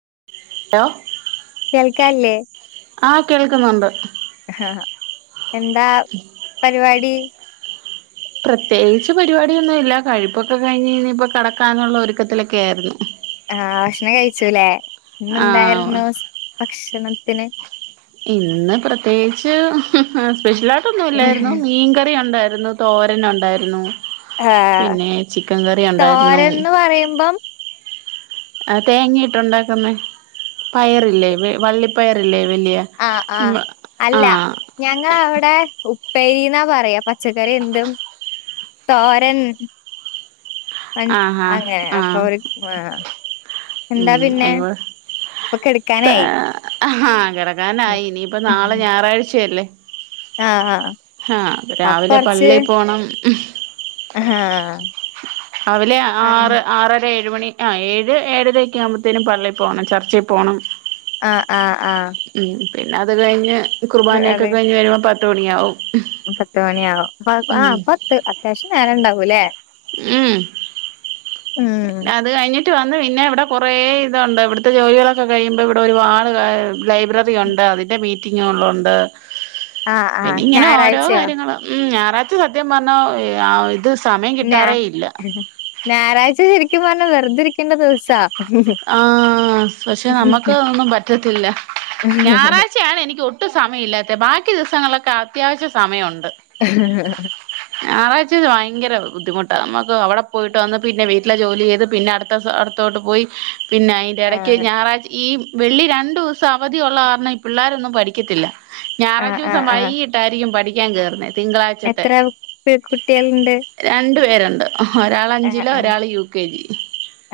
[inaudible] ചളക്കല്ലേ ആഹ കേൾക്കുന്നുണ്ട് ആഹ എന്താ പരിപാടി പ്രത്യേകിച്ച് പരിപാടിയൊന്നും ഇല്ല കഴുപ്പൊക്കെ കഴിഞ്ഞ് ഇനി ഇപ്പ കടക്കാന്നുള്ള ഒരുക്കത്തിലൊക്കെ ആയിരുന്നു ആഹ് ഭക്ഷണം കഴിച്ചുലേ ഇന്ന ആഹ് എന്തായിരുന്നു ഭക്ഷണത്തിന് ഇന്ന് പ്രത്യേകിച്ച് സ്പെഷ്യലായിട്ടൊന്നും ഇല്ലായിരുന്നു മീൻകറി ഉണ്ടായിരുന്നു ഇന്ന് തോരൻ ഉണ്ടായിരുന്നു ആഹ് പിന്നെ ചിക്കൻ കറി ഉണ്ടായിരുന്നു തോരൻന്ന് പറയുമ്പം തേങ്ങിയിട്ടുണ്ടാക്കുന്ന പയറില്ലേ വള്ളിപ്പയറില്ലേ വലിയ ആഹ ആഹ അല്ല ആഹ് ഞങ്ങളവിടെ ഉപ്പേരി ന്നാ പറയാ പച്ചക്കറി എന്തും തോരൻ ആഹ് അങ്ങനെ ആഹ് അപ്പൊ ആഹ് ഒരുര് ആ ഉം അോൾ കെടക്കാനായി ആ കിടക്കാനായി ഇനിയിപ്പ നാളെ ഞായറാഴ്ച്ച യല്ലേ ആഹ ആഹ് ആഹ് പ്പരാവിലെ പള്ളി പോണം ആഹ രാവിലെ ആറ് ആറരെ ഴ് മണി ആ ഏഴ് ഏഴരക്കെ ആയു മ്പത്തേനും പള്ളി പോണം ചർച്ചി പോണം ആ ആഅ പിന്നത് കഴിഞ്ഞ് കുർബാനയൊക്കെ അത് കഴിഞ്ഞ് വരുമ്പോ പത്ത് മണിയാവും പത്ത് മണിയാവും. പത് ആ ഉം പത്ത് അത്യാവശ്യം നേരണ്ടാവൂല്ലേ ഉം ഉം അത് കഴിഞ്ഞ് റ്റ് വന്ന് പിന്നെ വിടെ കുറേ തുണ്ട് വിടുത്തെ ജോലികളൊക്കെ കഴിയുമ്പോ വിടെ ഒരുപാട് കായ് റ്റ് ലൈബ്രറി ഒണ്ട്, അതിൻ്റെ മീറ്റിങ്ങുകളുണ്ട് ആ ആ പിന്നിങ്ങനെ ഓരോ ഞായറാഴ്ചയോ കാര്യങ്ങള്.. മ്.. ഞാറാഴ്ച്ച സത്യം പറഞ്ഞ ഈ അ ഇത് സമയം ഞാ കിട്ടാറേ ഇല്ല ഞായറാഴ്ച ശരിക്കും പറഞ്ഞാ വെറുതരിക്കേണ്ട ദിവസാ ആഹ പക്ഷെ നമ്മക്ക് അഒന്നും പറ്റത്തില്ല ഞായറാഴ്ചയാണ്നിക്ക് ഒട്ടും സമയി ല്ലാത്ത ബാക്കി ദിവസങ്ങളിലൊക്കെ അത്യാവശ്യ സമയൊണ്ട് ആഹഹ്ഹ് ത്തത് ഭയങ്കര ബുദ്ധിമുട്ടാ മ്മക്ക് അവിടെ പോയിട്ട് വന്ന്, പിന്നെ വീട്ടിലെ ജോലി ചെയ്ത്, പിന്നെ അടുത്ത സലത്തോട്ട് പോയി, ആ പിന്നയിന്റെടക്ക് ഞായറാഴ്ച ഈ വെള്ളി രണ്ടൂസവധി ഒള്ള കാരണം ഈ പിള്ളോരൊന്നും പഠിക്കത്തില്ല ആ ആ ഞാറാച്ചൂസം ആ വൈയ്യീട്ടായിരിക്കും പഠിക്കാൻ കേറുന്നെ തിങ്കളാഴ്ചത്തെ, എത്ര പി- കുട്ടികളുണ്ട് രണ്ടു പേരാ ആ ഓഹ്‌രാളഞ്ചിലൊ ആ ഒരാള് യുകെജി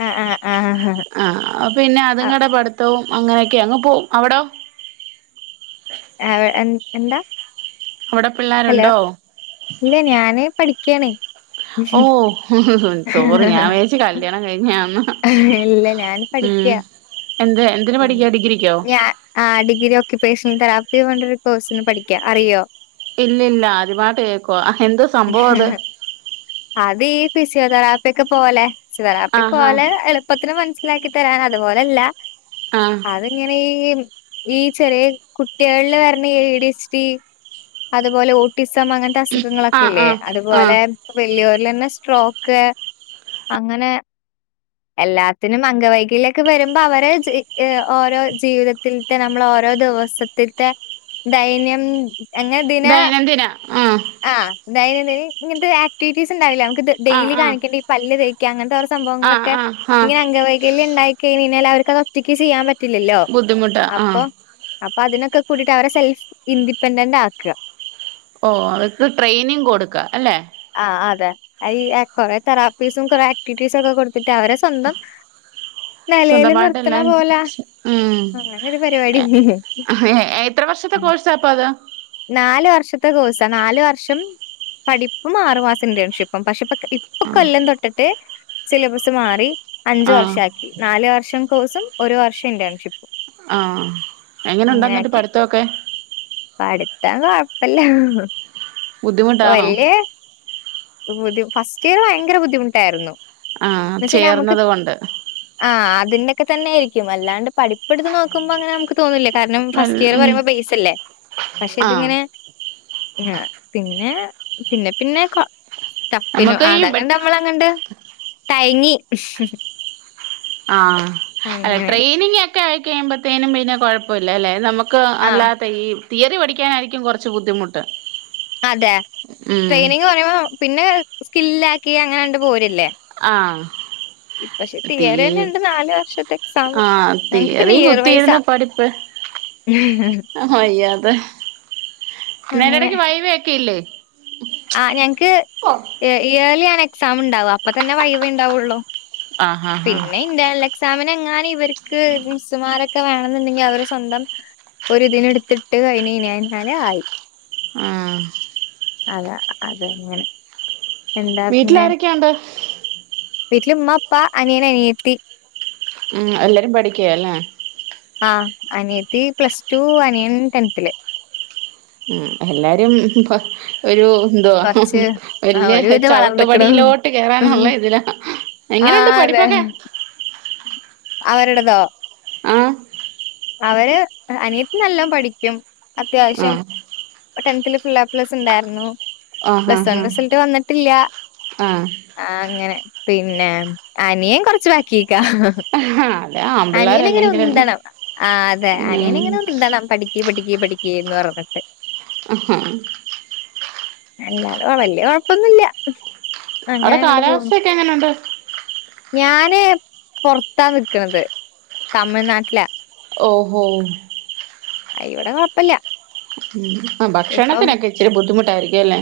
ആ ആ ആ ആഹ് പിന്നെ ആ അത്ങ്ങാടെ പട്ത്തവും അങ്ങനെയൊക്കങ് പോവും അവടോ? അവെ എൻ എന്താ അവിടെ ഹലോ പിള്ളേരുണ്ടോ ല്ല ഞാന് പടി ഓ സോറി ഞാൻ [unintelligible] വിചാരിച്ച് കല്യാണം കഴിഞ്ഞയാന്ന് ഇല്ല ഞാന് പഠിക്ക ഉം എന്ത് എന്തിന് മ്മ് പഠിക്കാ ഡിഗ്രിക്കോ ഞാ ആ ഡിഗ്രിയോ ക്ക് പേഷ്മ് തെറാപ്പി ന്ന് പറഞ്ഞിട്ടൊരു കോഴ്സിന് പഠിക്കാ, അറിയോ? ഇല്ലല്ല അത് പാട്ട് കേക്കുവാ എന്ത് സംഭവത് പിസിയോതെറാപ്പ്യക്കെ പോലെ ഫിസിയോതറാപ്പി ആഹാ പ്പോലെ എള്പ്പത്തില് മൻസിലാക്കിത്തരാനതുപോലല്ല ആഹ് അതെങ്ങനെ ഈമ്മ് ഈ ചെറിയ കു ട്ടിയാൾള് വരണ എ ഡി എച്ച് ഡി അതുപോലെ ഓട്ടിസം- സം ആഹ് അങ്ങനത്തസുഖങ്ങളൊക്കെല്ലേ, ആഹ് ആഹ് അതുപോലെ വൽയോരിലന്നെ ട്രോക്ക് അങ്ങനെ എല്ലാത്തിനും അംഗവൈകല്യൊക്കെ വരുമ്പവരെ ച്ചിയ് ഇ ഓരെ ജീവിതത്തിൽത്തെ നമ്മളോ ഓരോ ദിവസത്ത്ത്തെ ദൈനം അങ്ങതിനാ ദൈനംദിന ആഹ് ആ ദൈനംദിനി ഇങ്ങൻത്തെരാആക്ടിറ്റീസ് ണ്ടായില്ലമ്മക്ക് ആഹ് ഡെയിലി ആഹ് കാണികണ്ട പല്ല് തേക്കാ.. അങ്ങനത്തെഓരോ ആഹ് സംഭവങ്ങളൊക്കെ ആഹ് ആഹ് ഇങ്ങനെ അംഗവൈകല്യ ണ്ടായികയ്ഞ് ന്നെല്ലാവർക്കത് ഒറ്റക്ക് ചെയ്യാൻപറ്റില്ലല്ലോ ബുദ്ധിമുട്ടാ അപ്പൊ ആഹ് അപ്പൊ പ്പതിനൊക്കെകൂട്ടീട്ടവരെ സെൽഫ് ഇൻഡിപെൻഡൻ്റാക്ക ഓ അവർക്ക് ട്രെയിനിങ് കൊടുക്ക അല്ലെ ആ അതെ അയ്ഈ അ കൊറെ തെറാപ്പീസും കൊറെ ആക്ടിവിറ്റീസൊക്കെ കൊട്ത്ത്ട്ടവരെ സ്വന്തം നിലയില് സ്വന്തമായിട്ടെല്ലാം നിർത്തണപോല, ഉം അങ്ങനൊരു പരിപാടി ഹ്ഹ എത്ര വർഷത്തെ കോഴ്സാപ്പത് നാല് വർഷത്തെ കോഴ്സാ നാല് വർഷം പഠിപ്പും ആറുമാസന്റേൺഷിപ്പും പക്ഷെപ്പക്ക് ഇപ്പൊ കൊല്ലം തൊട്ടിട്ട് സിലബസ് മാറി അഞ്ച് ആഹ് വർഷാക്കി നാല് വർഷം കോഴ്സും ഒരു വർഷന്റേൺഷിപ്പും ആ എങ്ങനുണ്ടെന്നിട്ട് പഠിത്തവൊക്കെ പഠ്ത്തം കൊഴപ്പല്ല. ഹ് ഹ് ഹ് ബുദ്ധിമുട്ടാണോ ഫസ്റ്റ് ഇയർ ഭയങ്കര ബുദ്ധിമുട്ടായിരുന്നു. ആഹ് എന്നച്ച നമുക്ക് ചേർന്നത് കൊണ്ട് ആഹ അതിന്റെ ഒക്കെ തന്നൊയിരിക്കും അല്ലാണ്ട് പഠിപ്പ്ടുത്ത് നോക്കുമ്പോ അങ്ങന നുക്ക് തോന്നൂല്ല കാരണം വൽ ഫസ്റ്റ് ഇയർ ഉം പറയുമ്പോ ബേസ് അല്ലേ പക്ഷെ ആഹ് ഇതിങ്ങനെ ആ പിന്നെ പിന്നെ പിന്നെ ട്ടഫിനു നമുക്ക് ഈ ബെ അതങ്ങണ്ട് നമ്മളങ്ങണ്ട് തയങ്ങി ആഹ അല്ലെ അങ്ങനെ ട്രെയിനിങ് ഒക്കെ ആയിക്കഴിയ്പോത്തേനും പിന്നെ കുഴപ്പമല്ല അല്ലെ നമുക്ക് - ആഹ് അല്ലാത്ത ഈ തിയറി പഠിക്കാനായിരിക്കും കുറച്ച് ബുദ്ധിമുട്ട്. അതെ ഉം ട്രെയിനിങ് പറയുമ്പോ പിന്നെ സ്കില്ല ആക്കി അങ്ങനെണ്ട് പോരല്ലേ? ആഹ [inaudible] ഇ പക്ഷെ തിയറി തന്നെ ഉണ്ട് നാല് വർഷത്തെ എക്സാാം ആഹ് ഞങ്ങക്ക് പിന്നെ തിയറി ഇയർ വൈസാ കുത്തിയിരുന്ന് പഠിപ്പ് ഉ [unintelligible] അതന്നരി ഇടക്ക് വൈവ ഒക്കെ ഇല്ലേ [inaudible] ആ് ഞങ്ങക്ക്ർ ഇയർലി ആണ് എക്സാം ഉണ്ടാവും അപ്പ തന്നെ വൈവ ഉണ്ടാവൊള്ളോ ആഹ് ആഹ് ആഹ് പിന്നെ ഇന്റെര്ണല് എ എക്സാമിനു എങ്ങാനും ഇവർക്ക് മിസുമാരൊക്കെ വേണെന്നുണ്ടെങ്കിൽ അവര് സ്വന്തം ഒരുതിന് എടുത്തിട്ട് കഴിഞ്ഞ കൈഞ്ഞാല ആയി ആഹ [inaudible] അതെ അത അങ്ങനെ വീട്ടില ആരൊക്കെയാണ്ട് [inaudible] വീട്ടിൽ ഉമ്മ ഉപ്പാ അനിയൻ അനിയ ത്തി വി ഉം എല്ലാരും പഠിക്കയല്ലേ ആ അനിയത്തി പ്ലസ് ടു അനിയൻ ടെൻെത്തില് ഉ എല്ലാരും ഒരു [inaudible] എണ്തുവാ കൊറച്ച് ആഹ് വല്യ ഒരുവിധം വളർന്ന്ക്ക്ണ് ചവിട്ടുപടിയിലോട്ട് കേയറാ [inaudible] നുള്ള ഇതിലാ എങ്ങനെുണ്ട് ആഹ് അതെ പഠിപ്പൊക്കെ [inaudible] അവരുടേതോ? ആഹ [inaudible] അവര് അനിയത്ത് നല്ലോം പഠിക്കും അത്യാവശ്യം. ആഹ് ടെൻത്തിൽ ഫുൾ എപ്പ്ലസ് ഉണ്ടായിരുന്നു. ആഹ് പ്ലസ് വൺ ആഹ് റിസൾട്ട് വന്നിട്ടില്ല ആഹ് ആ അങ്ങനെ പിന്നെ അനിയൻ കൊറച്ച്ബാക്കി ആഹ് അതെ അനിയൻ എങ്ങനെ ആമ്പിള്ളേരല്ലെങ്കിലും ഉന്തണം ആ് അതെ അനിയന ഉം ഇങ്ങനെ ഉന്തണം അതെ പഠിക്കേ പഠിക്കേ പഠിക്ക എന്ന് പറഞ്ഞിട്ട് - ഹഹാ എല്ലാതെ വല്യ കൊഴപ്പൊന്നുല്ല അവിടെ അങ്ങനെ അങ്ങട്ട് പോണ് കാലാവസ്ഥൊക്കെ എങ്ങനുണ്ട്. ഞാന് പുറത്താ നിക്ക്‌ണത് തമിഴ്നാട്ടിലാ ഓഹോ ഇവിടെ കൊയ്പ്പല്ല. ഉം ആ ഭക്ഷണത്തിനൊക്കെ ഇച്ചിരി ബുദ്ധിമുട്ടായിരിക്കും ല്ലേ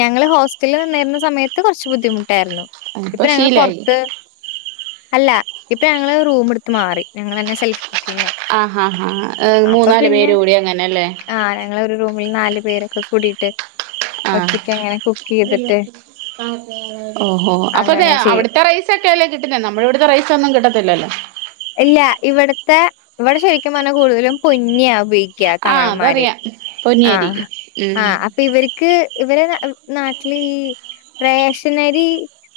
ഞങ്ങള് ഹോസ്റ്റല് നിന്നിരുന്ന സമയത്ത് കുറച്ച് ബുദ്ധിമുട്ടായ്രുന്നു. ഇപ്പൊ ഞങ്ങള് പൊറത്ത് അല്ല ഇപ്പൊ ഞങ്ങള് റൂമ് ഇട്ത്ത് മാറി ഞങ്ങൾന്നെ സെൽഫ് കുക്കിങ്ങാ ആഹ് ആഹ് ആഹ് അപ്പോ മൂന്നാല് പിന്നെ പേര് കൂടി അങ്ങനല്ലേ ആ ഞങ്ങളെരുറൂ ഒരു നല് പേരൊക്കെ കൂടിയിട്ട് ആഹ് ഒറ്റക്ക്ങ്ങനെ കൂ ഓഹോ അപ്പൊ അങ്ങനെ ചെയ്യും. അവിടുത്തെ റൈസ ഒക്കെല്ലേ കിട്ടുന്നേ നമ്മളെ വിടുത്തെ റൈസ് ഒന്നും കിട്ടത്തില്ലല്ലോ ഇല്ല ഇവിടത്തെ ഇവിടെ ശരിക്കും പറഞ്ഞാൽ കൂടുതലും പൊന്നിയ ഉപയോഗിക്ക ആഹ് തമഴന്മാർ അതറിയാം ആ പൊന്നിയരി ഉം അപ്പ ഇവർക്ക് ഇവര് നാട്ടില് ഈ റേഷനരി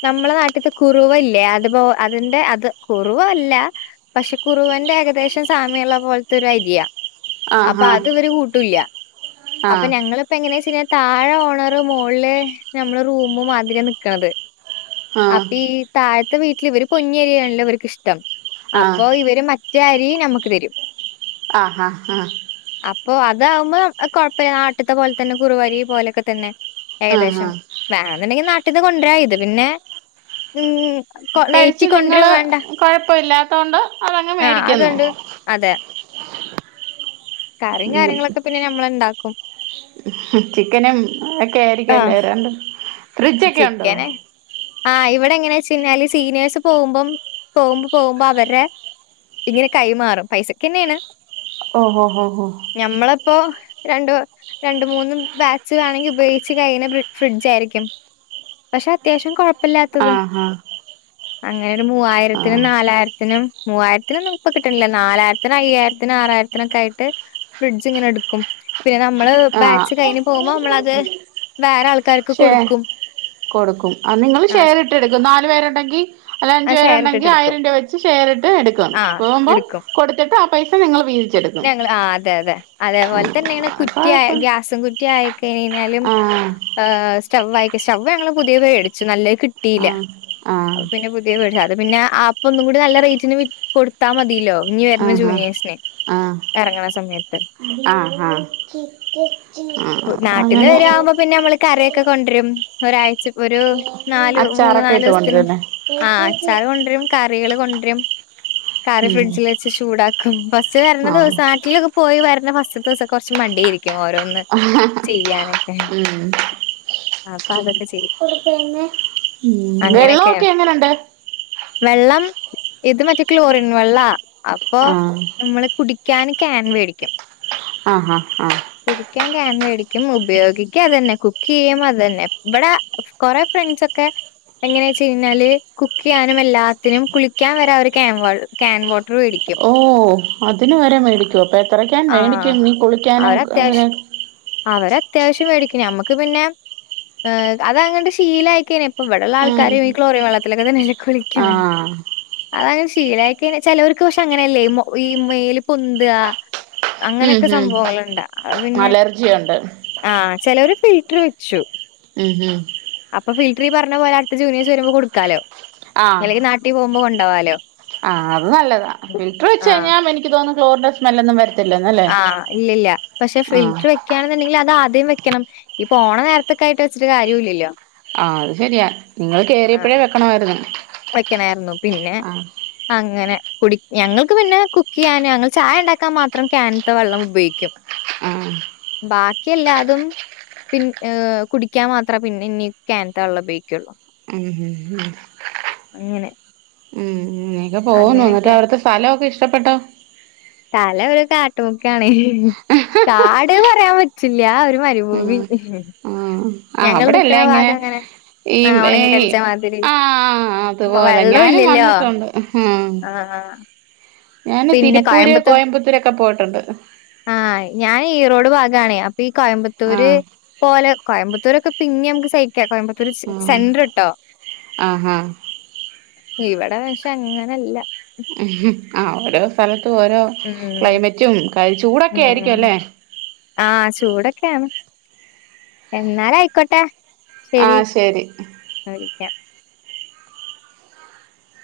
നമ്മളെ നാട്ട്ത്തെ കുറവല്ലേ അത്പ്പോ അതിന്റെ അത് കുറവല്ല പക്ഷെ കുറുവന്റെ ഏകദേശം സാമ്യുള്ള പോലത്തെ ഒരു അരിയ അപ്പൊ ആഹാ അത് ഇവര് കൂട്ടൂല്ല അപ്പൊ ആഹ് ഞങ്ങളിപ്പോ എങ്ങനെ ചെയ്‌ഞ്ഞാ താഴെ ഓണർ മോളില് നമ്മള് റൂമ് മാതിരി നക്ക്‌ണത് ആഹ് അപ്പൊ ഈ താഴത്തെ വീട്ടിൽ ഇവര് പൊന്നിരിയാണല്ലോ ഇവക്ക് ഇഷ്ടം ആഹ് അപ്പൊ ഇവര് മറ്റെ അരി നമുക്ക് തരും ആഹ ഹാ ഹാ അപ്പൊ അതാകുമ്പോ കുഴപ്പമില്ല നാട്ടത്തെ പോലെ തന്നെ കുറുുവരി പോലെയൊക്കെ തന്നെ ആഹാ ഏകദേശം വേണെന്നുണ്ടെങ്കിൽ നാട്ടിൽന്ന് കൊണ്ടര ഇത് പിന്നെ ഉം കൊ ഏറ്റി കഴിച്ചു കൊണ്ടരും നിങ്ങള് വേണ്ട. കൊഴപ്പ ഇല്ലാത്തൊണ്ട് അതങ്ങ് ആഹ് മേടിക്കുന്നു അതുണ്ട്. അതെ. കറിയും കാര്യങ്ങളൊക്കെ പിന്നെ ഞമ്മള് ണ്ടാക്കും ചിക്കനും ഒക്കെ ആഹ് ആയിരിക്കല്ലേ രണ്ട് ഫ്രിഡ്ജൊക്കെ ഉണ്ടോ ആ് ഇവിടെ എങ്ങനെ വെച്ച കഴിഞ്ഞാല് സീനിയേഴ്സ് പോകുമ്പം പോകുമ്പോ പോകുമ്പോ അവരെ ഇങ്ങനെ കൈമാറും പൈസക്കന്നെണ് ഓഹോ ഹോ ഹോ ഇപ്പോ രണ്ട് രണ്ട് മൂന്ന് ബാച്ച് വേണെങ്കി ഉപയോഗിച്ച് കഴിഞ്ഞ ഫ്രിഡ്ജായിരിക്കും പക്ഷെ അത്യാവശ്യം കൊഴപ്പില്ലാത്തത് ആഹ് ആഹ് അങ്ങനെ ഒരു മൂവായിരത്തിനും നാലായിരത്തിനും മൂവായിരത്തിനോന്നും ഇപ്പൊ കിട്ടണില്ലേ നാലായിരത്തിനും അയ്യായിരത്തിനാറായിരത്തിനൊക്കെ യിട്ട് ഫ്രിഡ്ജ് ഇങ്ങനെ എടുക്കും പിന്നെ നമ്മള് ആഹ് ആഹ് ബാച്ച് കഴിഞ് പോകുമ്പോ നമ്മളത് വേറെ ആൾക്കാർക്ക് ശേ കൊടുക്കും കൊടുക്കും ആ ങ്ങള് ആഹ് ഷെയർട്ടെടുക്കും നാലല് പേരുണ്ടങ്കിൽ അല്ലേ അഞ്ചു അത് ഷെയർ ഇട്ടിട്ട് പേരുണ്ടങ്കിൽ എടുക്കും. ആയിരം രൂപ വെച്ച് ഷെയർ എട്ക്കും ആഹ് പോവുമ്പോ എടുക്കും. കൊടുത്തിട്ട് ആ പൈസ നിങ്ങൾ വീതിച്ചെടുക്കും ഞങ്ങള് ആഹ് അതെ അതെ. അതേപോലെ തന്നെയാണ് അത് കുറ്റിയ കൊഴപ്പം ഗ്യാസും കുറ്റിയ ആയി കഴഞ്ഞാലും ആഹ് ഹ് സ്റ്റവ് ആയിക്കും സ്റ്റവ് ഞങ്ങള് പുതിയത് മേടിച്ചു നല്ലത് കിട്ടിയില്ല ആഹ് ആഹ് അപ്പൊ പിന്നെ പുതിയത് വേടിച്ചു അ പിന്നെ ആപ്പൊ ഒന്നും കൂടി നല്ല റേറ്റിന് വിറ്റ് കൊടുത്താൽ മതിയല്ലോ ഇനി വരുന്ന ആഹാ ജൂനിയേഴ്സിന് എർങ്ങണ സമയത്ത് ആഹ ആഹ ആ അങ്ങനെ ഒക്കെ കൊണ്ട് രും ഒരാഴ്ച ഒരു നല് മൂന്ന അച്ചാറൊക്കെ നാല് ഇട്ട് ദിസത്തിന് കൊണ്ടുവരുല്ലേ ആ അച്ചാറ് കൊണ്ടുവരും കറികളും കൊണ്ട് രും കറി ഉം ഫ്രിഡ്ജിൽ വെച്ച് ചൂടാക്കും ഫാസ്റ്റ് വരുന്ന ആഹ് ദിവസം നട്ടിലൊക്കെ പോയി വര്ണ പിന്നെ ഫാസ്റ്റ്ത്തെ ദിവസ ക്കെ കൊറച്ച് മടിയയിരിക്കും ഓരോന്ന് ചെയ്യാനൊക്കെ ആ പാതൊക്കെ ചെയ്യും വെള്ളൊക്കെ അങ്ങനെയൊക്കെയാണ് എങ്ങനുണ്ട് വെള്ളം ഇത് മറ്റേ ക്ലോറിൻ വെള്ളാ അപ്പൊ ആഹ് നമ്മള് കുടി ക്ൻ ക്യാൻ മേടിക്കും ആ ആ ആ ൻ മേടിക്കും ഉപയോഗിക്കും അത്ന്നെ കുക്ക് ചെയ്യും അത് തന്നെ ഇവിടെ കൊറെേ ഫ്രണ്ട്സ ഒക്കെ എങ്ങനെ വെച്ച കഴിഞ്ഞാല് കുക്ക് ചെയ്യാനും എല്ലാത്തിനും കുളിക്കാൻ വരാ ഒരു ക്ൻ ക്യാൻ വോട്ടർ മേടിക്കും ഓ അതിന് വരെ മേടിക്കും അപ്പൊ എത്രക്കൻ ആഹ് മേടിക്കും നീ കുളിക്കാനോ അങ്ങനെ അവര് അത്യാവശ്യം മേടിക്കന് നമ്മക്ക് പിന്നെ അത അങ്ങ ശീലയക്ക ഇപ്പ ഇവിടെള്ള ഉം ആൾക്കാരെയും ഈ ക്ലോറിൻ വെള്ളത്തിലൊക്കെ തന്നെില കുളിക്ക ആഹ് അത ശീലക്കെ ചിലവർക്ക് പക്ഷെ അങ്ങനെയല്ലേ ഈ മേൽ പൊന്ന്ത അങ്ങനെയൊക്കെ സംഭവങ്ങുണ്ട പിന്നെ ജിയുണ്ട് ചില ഒരു ഫിൽട്ടർ വെച്ചു ഉം ഹും അപ്പൊ ഫിൽട്ടറി പറഞ്ഞ പോലെ അടുത്ത ജൂനിയഴസ് വരുമ്പോ കൊടുക്കാലോ അല്ലെങ്കിൽ നട്ടിൽ പോകുമ്പോ കൊണ്ടാവാലോ ആ അത് നല്ലതാ ഫിൽട്ടർ വെച്ച് കഴിഞ്ഞാൽ എനിക്ക് തോന്നുന്നു ക്ലോറിഡോ സ്മെല്ലൊന്നും വര ആ ഇല്ലല്ല പക്ഷെ ആഹ് ഫിൽട്ടർ വെക്കയാണെന്നുണ്ടെങ്കിൽ അത് ആദ്യം വെക്കണം ഇപ്പോണ നേരത്തെക്കെ ആയിട്ട് വെച്ചിട്ട് കാര്യ ഇല്ലല്ലോ ആ അത് ശെരിയാ നിങ്ങള് കേറിയപ്പഴേ വെക്കണമായിരുന്നു വയ്ക്കണായിരുന്നു പിന്നെ ആഹ് ആ അങ്ങനെ കുടി ഞങ്ങൾക്ക് പിന്നെ കുക്ക് ചെയ്യാനും ഞങ്ങള് ചായ ഉണ്ടാക്കാൻ മാത്രം കാനിത്തെ വെള്ളം ഉപയോഗിക്കും ആ ബാക്കി എല്ലാതും പിന്നെ കുടിക്കാൻ മാത്രമേ പിന്നെ ഇനി കാനിത്തെ വെള്ളം ഉപയോഗിക്കുള്ളൂ ഉം ഉം ഉം അങ്ങനെ ഉം ഇങ്ങനെക്കെ പോകുന്നു എന്നിട്ട് അങ്ങനെയൊക്കെ അവിടുത്തെ സ്ഥലമൊക്കെ ഇഷ്ടപ്പെട്ടോ സ്ഥലം ഒരു കാട്ടുമുക്കാണ് കാട് പറയാൻ പറ്റില്ല ഒരു മരുഭൂമി ഉം ആഹ് ഞങ്ങള് അവിടെ നിക്കണ എല്ലാം ഭാഗം ഇങ്ങനെ അങ്ങനെ ഈ ആ ഉണങ്ങി ഏയ് കടിച്ച മാതിരി ആഹ് അതുപോലെ വെള്ളം ഞാനും ഇല്ലല്ലോ വന്നിട്ടുണ്ട് ഉം ആ ഞാന് പിന്നെ തിരുപ്പൂര് കോയമ്പത്ത് കോയമ്പത്തൂരൊക്കെ പോയിട്ടുണ്ട് ആ ഞാൻ ഈറോട് ഭാഗ ത്താണെ അപ്പൊ ഈ കോയമ്പത്തൂര് ആഹ് പോലെ കോയമ്പത്തൂരൊക്കെ പിന്നെ നമുക്ക് സഹിക്കാം കോയമ്പത്തൂർ ആഹ് സെൻറർട്ടോ ആഹാ ഇവിടെ പക്ഷെ അങ്ങനല്ല ഉ ആ ഓരോ സ്ഥലത്തും ഓരോ ഉം ക്ലൈമറ്റും ചൂടൊക്കെ ആയിരിക്കും അല്ലേ ആ ചൂടൊക്കെയാണ് എന്നാല് ആയിക്കോട്ടെ ശരി ഞാൻ വിളിക്കാം